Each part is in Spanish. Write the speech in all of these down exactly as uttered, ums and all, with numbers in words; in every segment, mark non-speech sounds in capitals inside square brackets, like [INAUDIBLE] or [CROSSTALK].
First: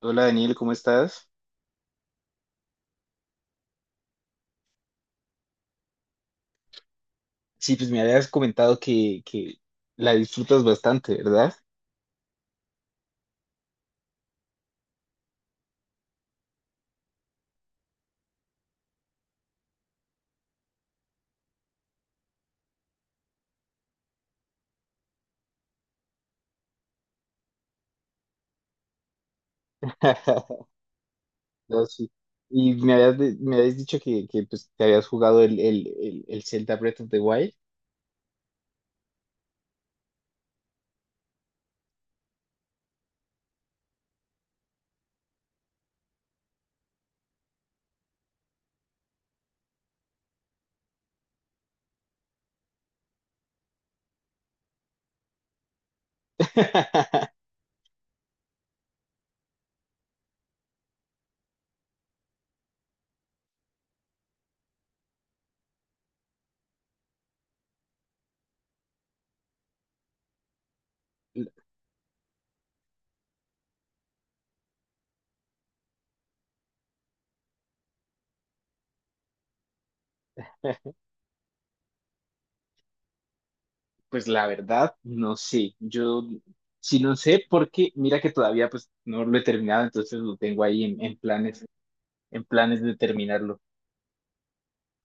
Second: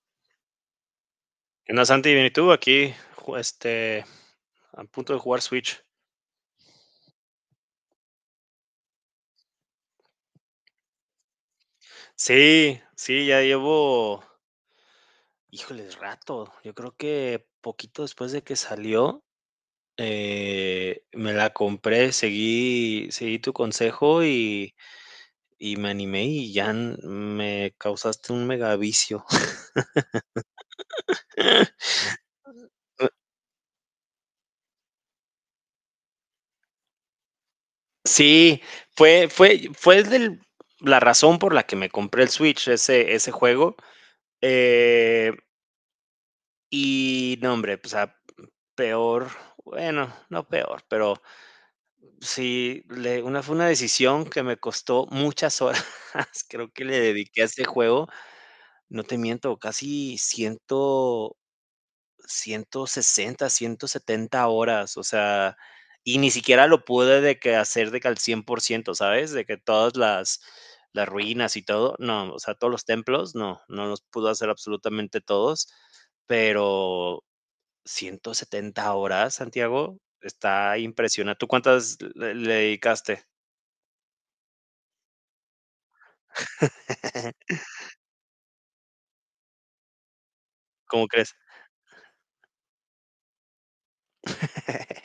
Hola Daniel, ¿cómo estás? ¿Qué onda, Santi? Bien, ¿y tú? Aquí, ju- este, a punto de jugar Switch. Sí, pues me habías comentado que, que la disfrutas bastante, ¿verdad? Sí, sí, ya llevo, híjoles, rato. Yo creo que poquito después de que salió, eh, me la compré, seguí, seguí tu consejo y, y me animé y ya n- me causaste un mega vicio. [LAUGHS] No, sí. Y me habías, [LAUGHS] de- me habías dicho que, que, pues, te habías jugado el, el, el, el Zelda Breath of the Wild. Sí, fue, fue, fue del- la razón por la que me compré el Switch, ese, ese juego. eh, y no, hombre, pues Peor, bueno, no peor, pero sí, le una fue una decisión que me costó muchas horas. [LAUGHS] Creo que le dediqué a [LAUGHS] este juego, no te miento, casi cien, ciento sesenta ciento setenta horas. O sea, y ni siquiera lo pude de que hacer de que al cien por ciento, ¿sabes? De que todas las las ruinas y todo, no, o sea, todos los templos, no, no los pudo hacer absolutamente todos, pero ciento setenta horas, Santiago, está impresionante. ¿Tú cuántas le le dedicaste? Pues la verdad, no sé. Yo sí no sé [LAUGHS] porque mira que todavía pues no lo he terminado, entonces lo tengo ahí en, ¿Cómo en crees? planes, en planes de terminarlo.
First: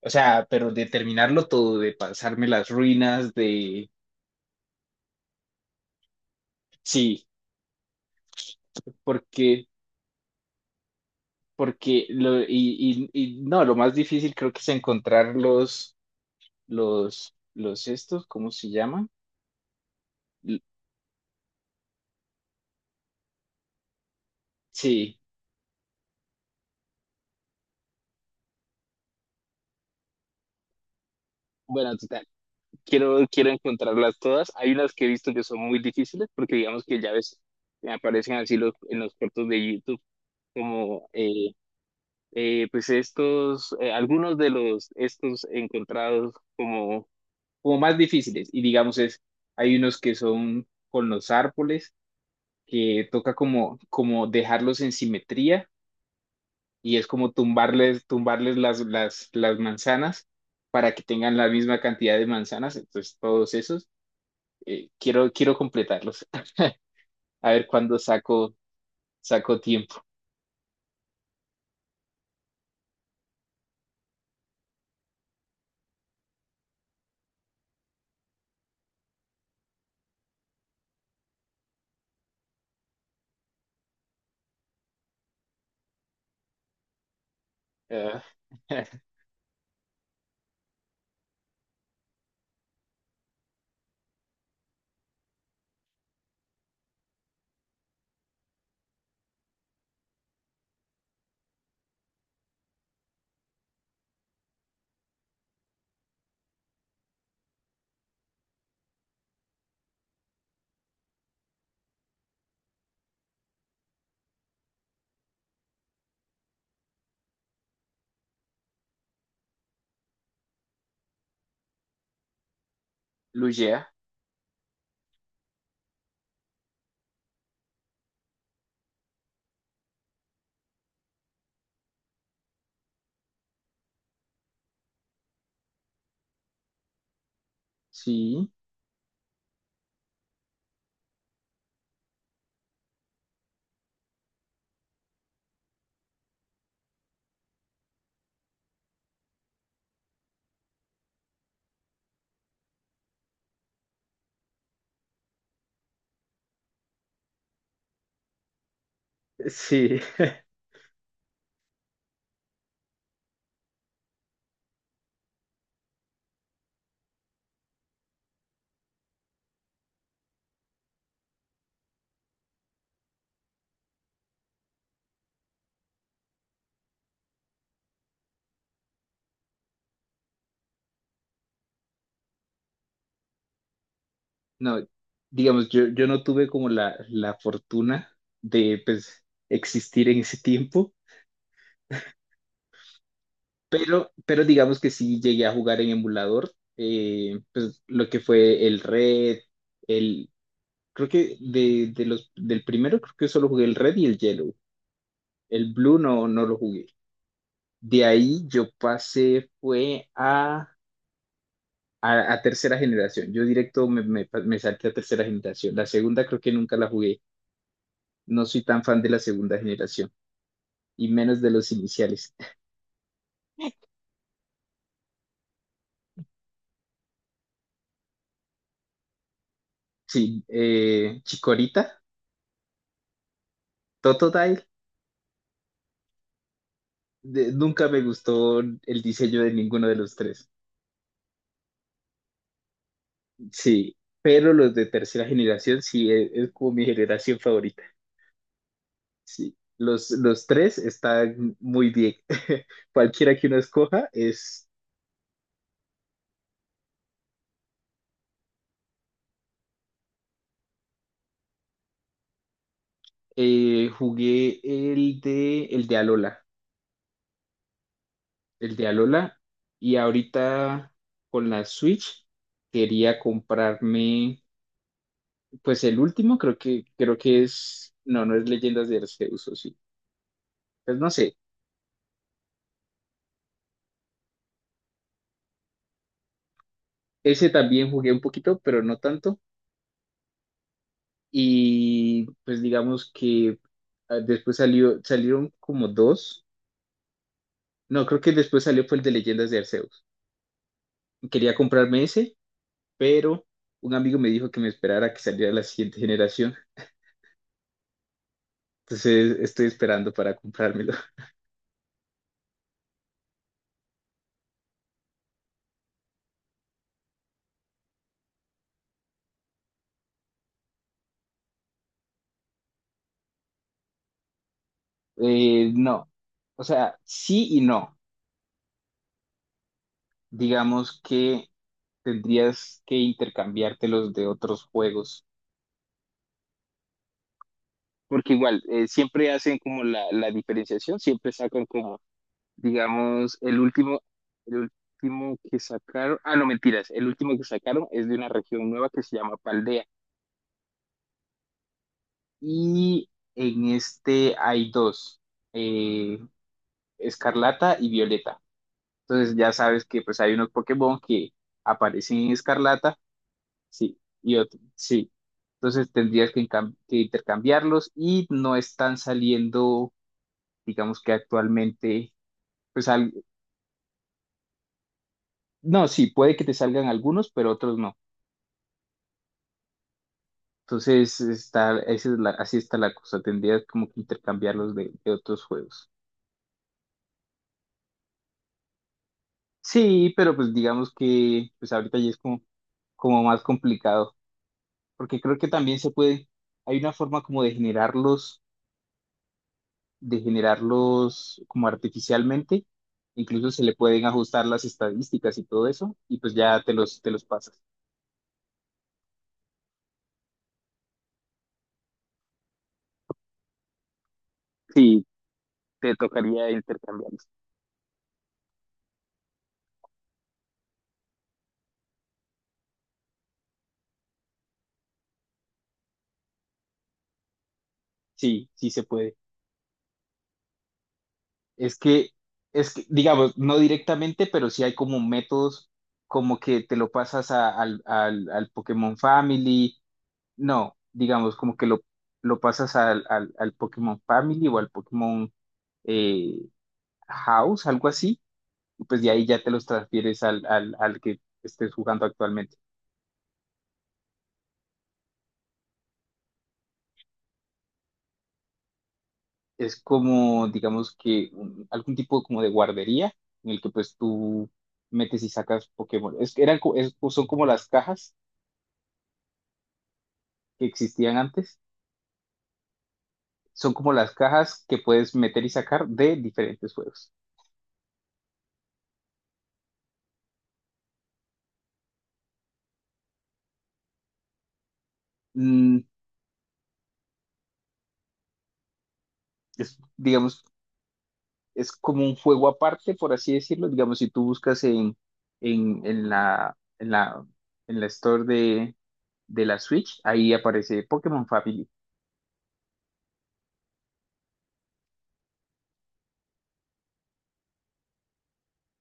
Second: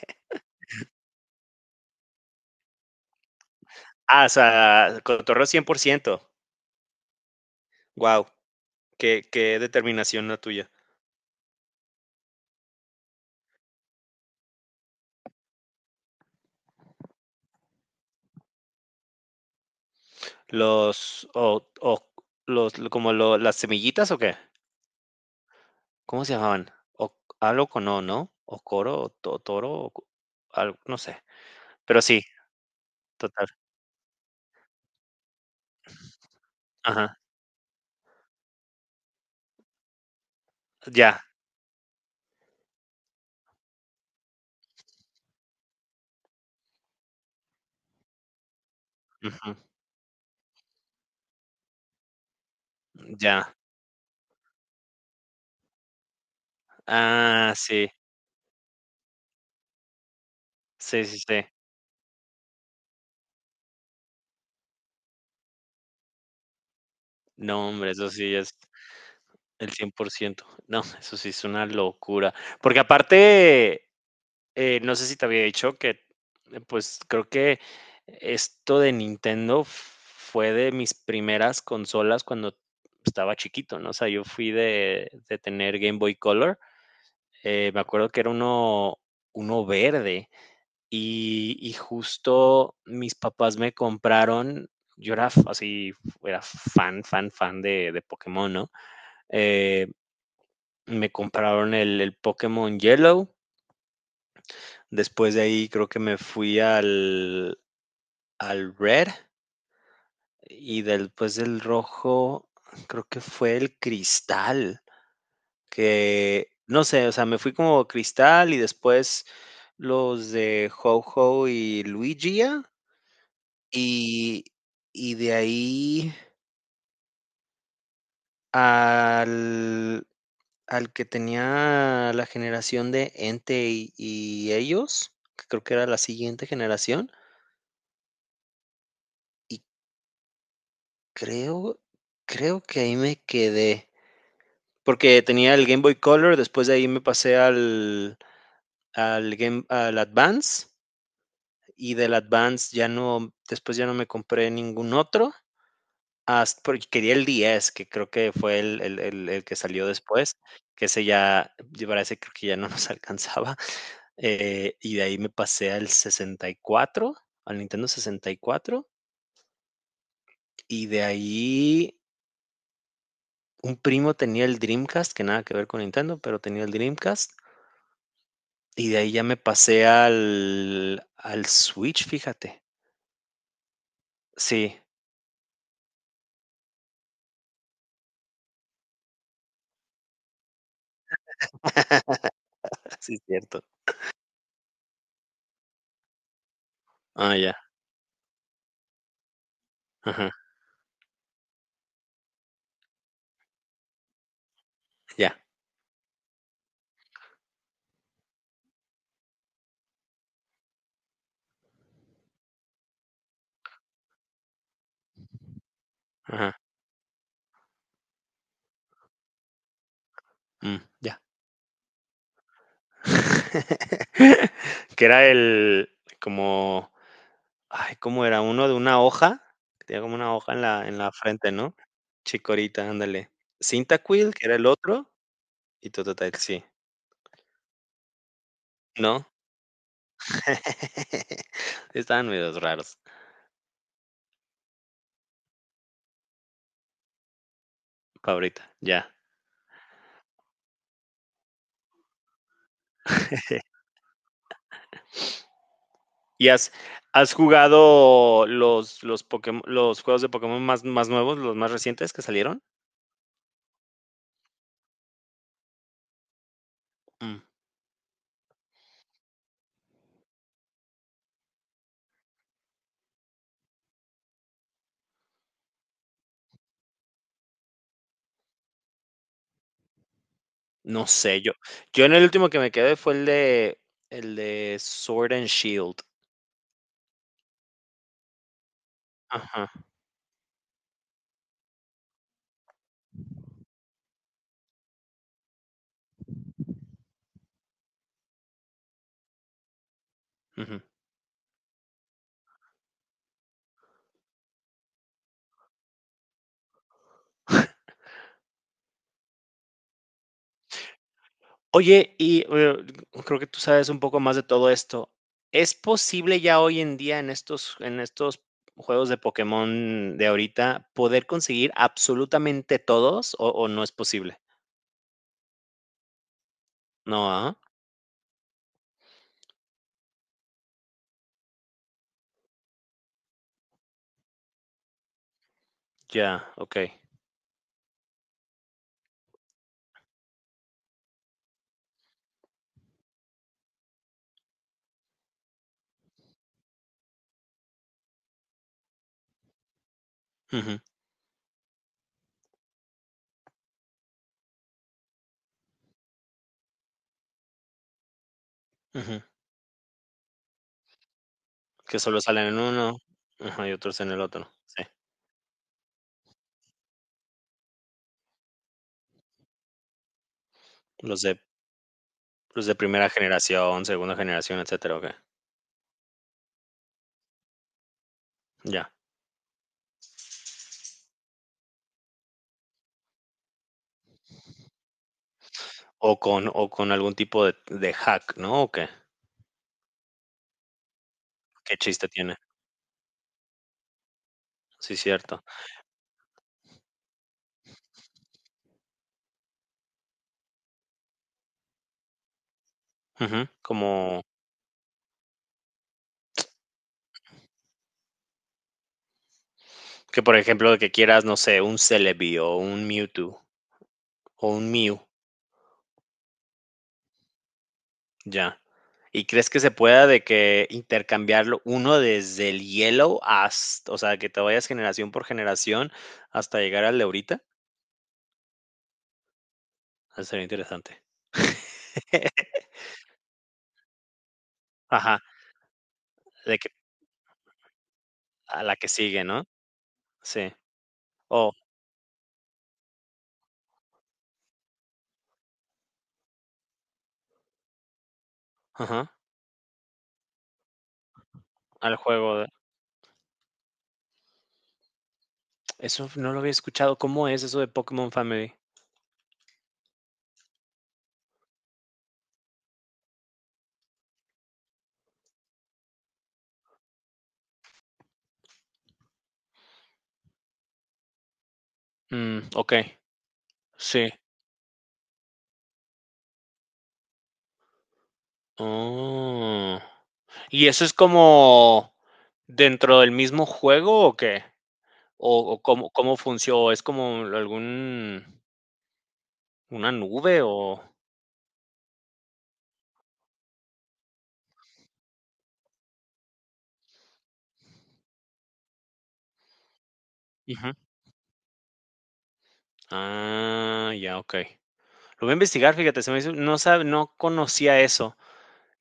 O sea, pero de terminarlo todo, de pasarme las ruinas, de... Ah, o sea, cotorreo cien por ciento. Sí, Wow, qué qué porque... determinación la tuya. porque lo, y, y, y no, lo más difícil creo que es encontrar los, los, los estos, ¿cómo se llaman? L- Los o o los lo- como lo las semillitas, ¿o qué? Sí, ¿Cómo se llamaban? O algo con O, ¿no? O coro, o to toro, o co algo, no sé. bueno, Pero sí, total, quiero, total. quiero encontrarlas todas. Hay unas que he visto que son muy difíciles porque digamos que ya Ajá, ves, me aparecen así los, en los cortos de YouTube como, ya, eh, eh, pues estos, eh, algunos de los, estos encontrados como, como más difíciles y digamos es, ujú, hay unos que son con los árboles que toca ya. como, como dejarlos en simetría y es como Ah, sí, tumbarles, tumbarles las, las, las manzanas para que sí, sí, tengan sí. la misma cantidad de manzanas. Entonces, todos esos, eh, quiero, quiero completarlos. [LAUGHS] A ver No, hombre, cuándo eso sí es. saco, saco El cien tiempo. por ciento. No, eso sí es una locura. Porque aparte, eh, no sé si te había dicho que, eh, pues, creo que esto de Nintendo fue de mis primeras consolas cuando estaba chiquito, ¿no? O sea, yo fui de, de tener Game Boy Color. Eh, me acuerdo que Ah, era uno, [LAUGHS] uno verde. Y, y justo mis papás me compraron. Yo era f- así, era fan, fan, fan de, de Pokémon, ¿no? Eh, Me compraron el el Pokémon Yellow, después de ahí creo que me fui al al Red y después del rojo, creo que fue el Cristal, que no sé, o sea, me fui como Cristal y después los de Ho-Oh y Luigi Lugea, y y de ahí al al que tenía la generación de Entei y ellos, que creo que era la siguiente generación. sí, Y creo, creo que ahí me quedé, porque tenía el Game Boy Color, después de ahí me pasé al, al Game, al Advance, y del Advance ya no, después ya no me compré ningún otro, hasta, porque quería el diez, que creo que fue el, el- el- el que salió sí. después, [LAUGHS] que ese ya, yo para ese creo que ya no nos [LAUGHS] alcanzaba. Eh, y de ahí me pasé al sesenta y cuatro, al Nintendo sesenta y cuatro, y cuatro, y de ahí un primo tenía el Dreamcast, que nada que ver con Nintendo, pero tenía el Dreamcast, y de ahí ya me pasé al al Switch, fíjate. Sí, No, digamos, yo, yo no tuve como la, la fortuna de pues, existir en ese tiempo. [LAUGHS] sí es cierto. Pero, pero digamos que sí llegué a jugar en emulador, Ah, eh, ya, pues lo que fue el Red, el, ajá, creo que de, de los, del primero creo que solo jugué el Red y el Yellow, ya, el Blue no, no lo jugué. De ahí yo pasé, fue a, a, a tercera generación, yo directo me, me, me salté a tercera generación, la segunda creo que ajá, nunca la jugué, no soy tan fan de la segunda generación, mm, y ya. menos de los iniciales. [LAUGHS] [LAUGHS] Que era el como, ay, ¿cómo era? Uno de una hoja, que tenía como una Sí, hoja en la en la eh, frente, ¿no? Chikorita, Chikorita, ándale. Cyndaquil, que era Totodile, el otro, y Totodile, sí, de- nunca me gustó el ¿no? diseño de ninguno de los tres. [LAUGHS] Estaban medios raros. Sí, pero los de tercera generación sí e- es, como mi generación favorita. Favorita, ya. Sí, los, los tres están muy bien. [LAUGHS] Cualquiera que uno escoja es. ¿Y has, has jugado los, los, Pokémon, los juegos de Pokémon más, más nuevos, los más recientes que salieron? Eh, jugué el de el de Alola, Mm, el de Alola y ahorita con la Switch quería comprarme pues el último creo que creo que es no no es Leyendas de Arceus o sí. Pues no no sé, sé, yo, yo en el último que me quedé fue el de, el de Sword and Shield. ese también jugué un poquito, pero no tanto. Ajá. Y pues digamos que ah, después salió, salieron como dos. No, creo que después salió fue el de Leyendas de Arceus. Ujú. Quería comprarme ese, pero un amigo me dijo que me esperara que saliera la siguiente generación. Entonces estoy esperando para comprármelo. [LAUGHS] Oye, y eh, creo que tú sabes un poco más de todo esto. ¿Es posible ya hoy en día en estos, en estos juegos de Pokémon de ahorita poder conseguir absolutamente todos o, o no es posible? Eh, no. O sea, No, sí ah, y no. Digamos que tendrías que intercambiártelos de otros juegos. ya, ok. Porque igual, eh, siempre hacen como la, la diferenciación, siempre sacan como digamos, el último, el último que sacaron, ah, no, mentiras, el último que sacaron es de una región nueva que se llama Paldea. Ujú, Y en este hay dos, eh, Escarlata y Violeta. ujú, Entonces ya sabes que pues hay unos Pokémon que que aparecen solo en salen en uno, Escarlata, ajá, y sí, otros en el y otro, otro, sí, sí. Entonces tendrías que, encam- que intercambiarlos y no están saliendo, digamos que los de actualmente, los de pues primera al- generación, segunda generación, etcétera, okey, no, sí, puede que te salgan algunos, pero otros no. ya. Entonces, está, esa es la- así está la cosa. Tendrías como que intercambiarlos de, de otros juegos. O con o con algún tipo de de hack, ¿no? ¿O qué? Sí, pero pues digamos que pues ¿Qué ahorita chiste ya es tiene? como, como más complicado, Sí, porque creo cierto. que también se puede, hay una forma como de generarlos, de generarlos como artificialmente, Ujú, incluso se le pueden como ajustar las estadísticas y todo eso, y pues ya te los, te los pasas. que, por ejemplo, de que quieras, no sé, un Celebi, o un Mewtwo, o un Mew, Sí, te tocaría intercambiarlos. ya. ¿Y crees que se pueda de que intercambiarlo uno desde el hielo hasta, o sea, que te vayas generación por generación hasta llegar al de ahorita? Sí, sí se puede. Eso sería interesante. Es que, es que, digamos, no directamente, pero sí hay como Ajá, métodos como de que que te lo pasas a- al, al, al a la que Pokémon sigue, ¿no? Family. Sí. No, digamos, O como que lo, lo pasas al, al, al Pokémon Family o al Pokémon eh, House, algo así. Y pues de ajá, ahí ya te los transfieres al, al, al que estés al jugando juego de actualmente. eso no lo había escuchado, ¿cómo es eso de Pokémon Family? Es como, digamos que un- algún tipo como de guardería en el que pues tú metes y sacas Pokémon. Es, que eran, co- es- son como las cajas que existían antes. Mm, okey, Son como sí. las cajas que puedes meter y sacar de diferentes juegos. Oh, ¿y eso es como dentro del mismo juego o qué? ¿O o Mm, cómo cómo funcio es como algún es, una nube digamos, o? es como un juego aparte, por así decirlo. Digamos, si tú buscas en, en, en la, en la, en la store de, de la Switch, ahí Ujú. aparece Pokémon Family. Ah, ya, okey. Lo voy a investigar, fíjate, se me hizo no sab no conocía eso.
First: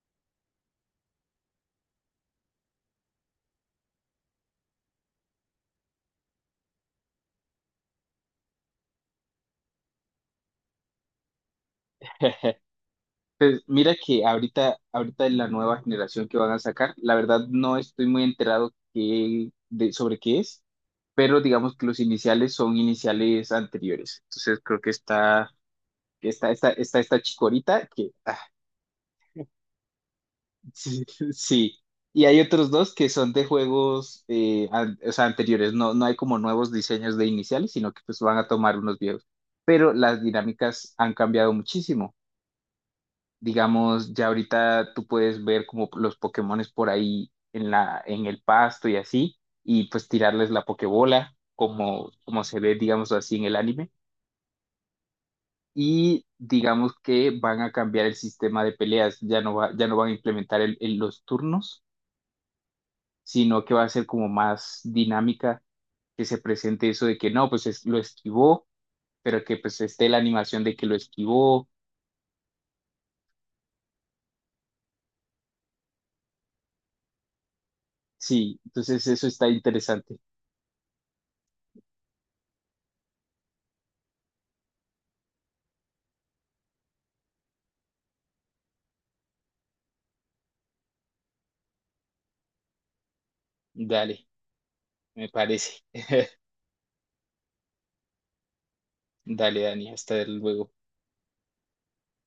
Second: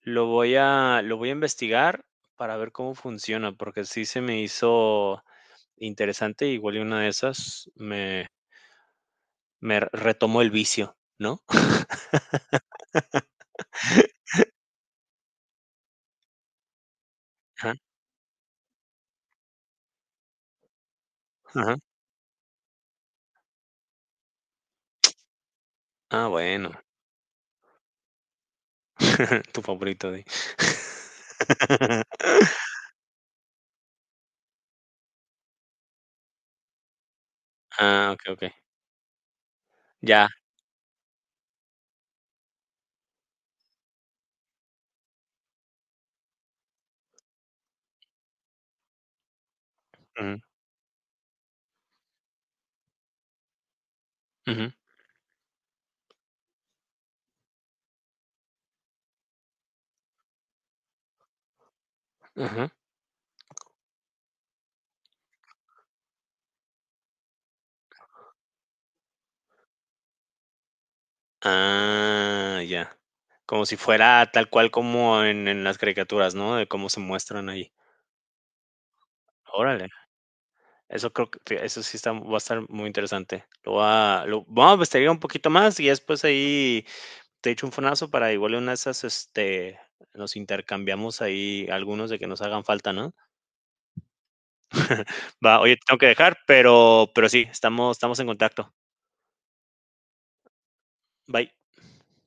Lo voy a, lo voy a investigar para ver cómo funciona, porque sí se me hizo interesante, igual y una de esas me, me retomó el vicio, ¿no? [LAUGHS] Pues mira que ahorita, ahorita en la nueva generación que van a sacar, la verdad Ajá, no estoy muy enterado qué- de, sobre qué es, pero digamos ajá. que los iniciales son iniciales anteriores. Entonces creo que está Ah, está esta, bueno. está esta chicorita que, ah, [LAUGHS] Tu favorito, di. [LAUGHS] sí, sí. Y hay otros [LAUGHS] dos que son de juegos, eh, an- o sea, anteriores. No, no hay como nuevos diseños de iniciales, sino que Ah, pues okey, van a okey. tomar unos viejos. Pero las Ya. dinámicas han cambiado muchísimo. Digamos, ya ahorita tú puedes ver como los Pokémones por ahí en la, en el pasto y así, y pues Ujú, tirarles la Pokébola, como, como se ve, digamos así, en el anime ujú, y digamos que van a cambiar el sistema de peleas, ya no va, ya no van a implementar el- el- los turnos, ujú. sino que va a ser como más dinámica que se presente eso de que no, pues es- lo esquivó, pero que pues esté la animación de que lo esquivó. Ah, ya. Como si fuera tal cual como en en las caricaturas, ¿no? De cómo se muestran ahí. Sí, entonces eso está Órale. interesante. Eso creo que fí eso sí está va a estar muy interesante. Lo voy a lo voy a investigar un poquito más y después ahí te echo un fonazo para igual en una de esas, este, nos intercambiamos ahí algunos de que nos hagan falta, ¿no? Dale, [LAUGHS] me Va, oye, te parece. tengo que dejar, pero pero sí, estamos estamos en contacto. Dale, Dani, hasta luego. Bye.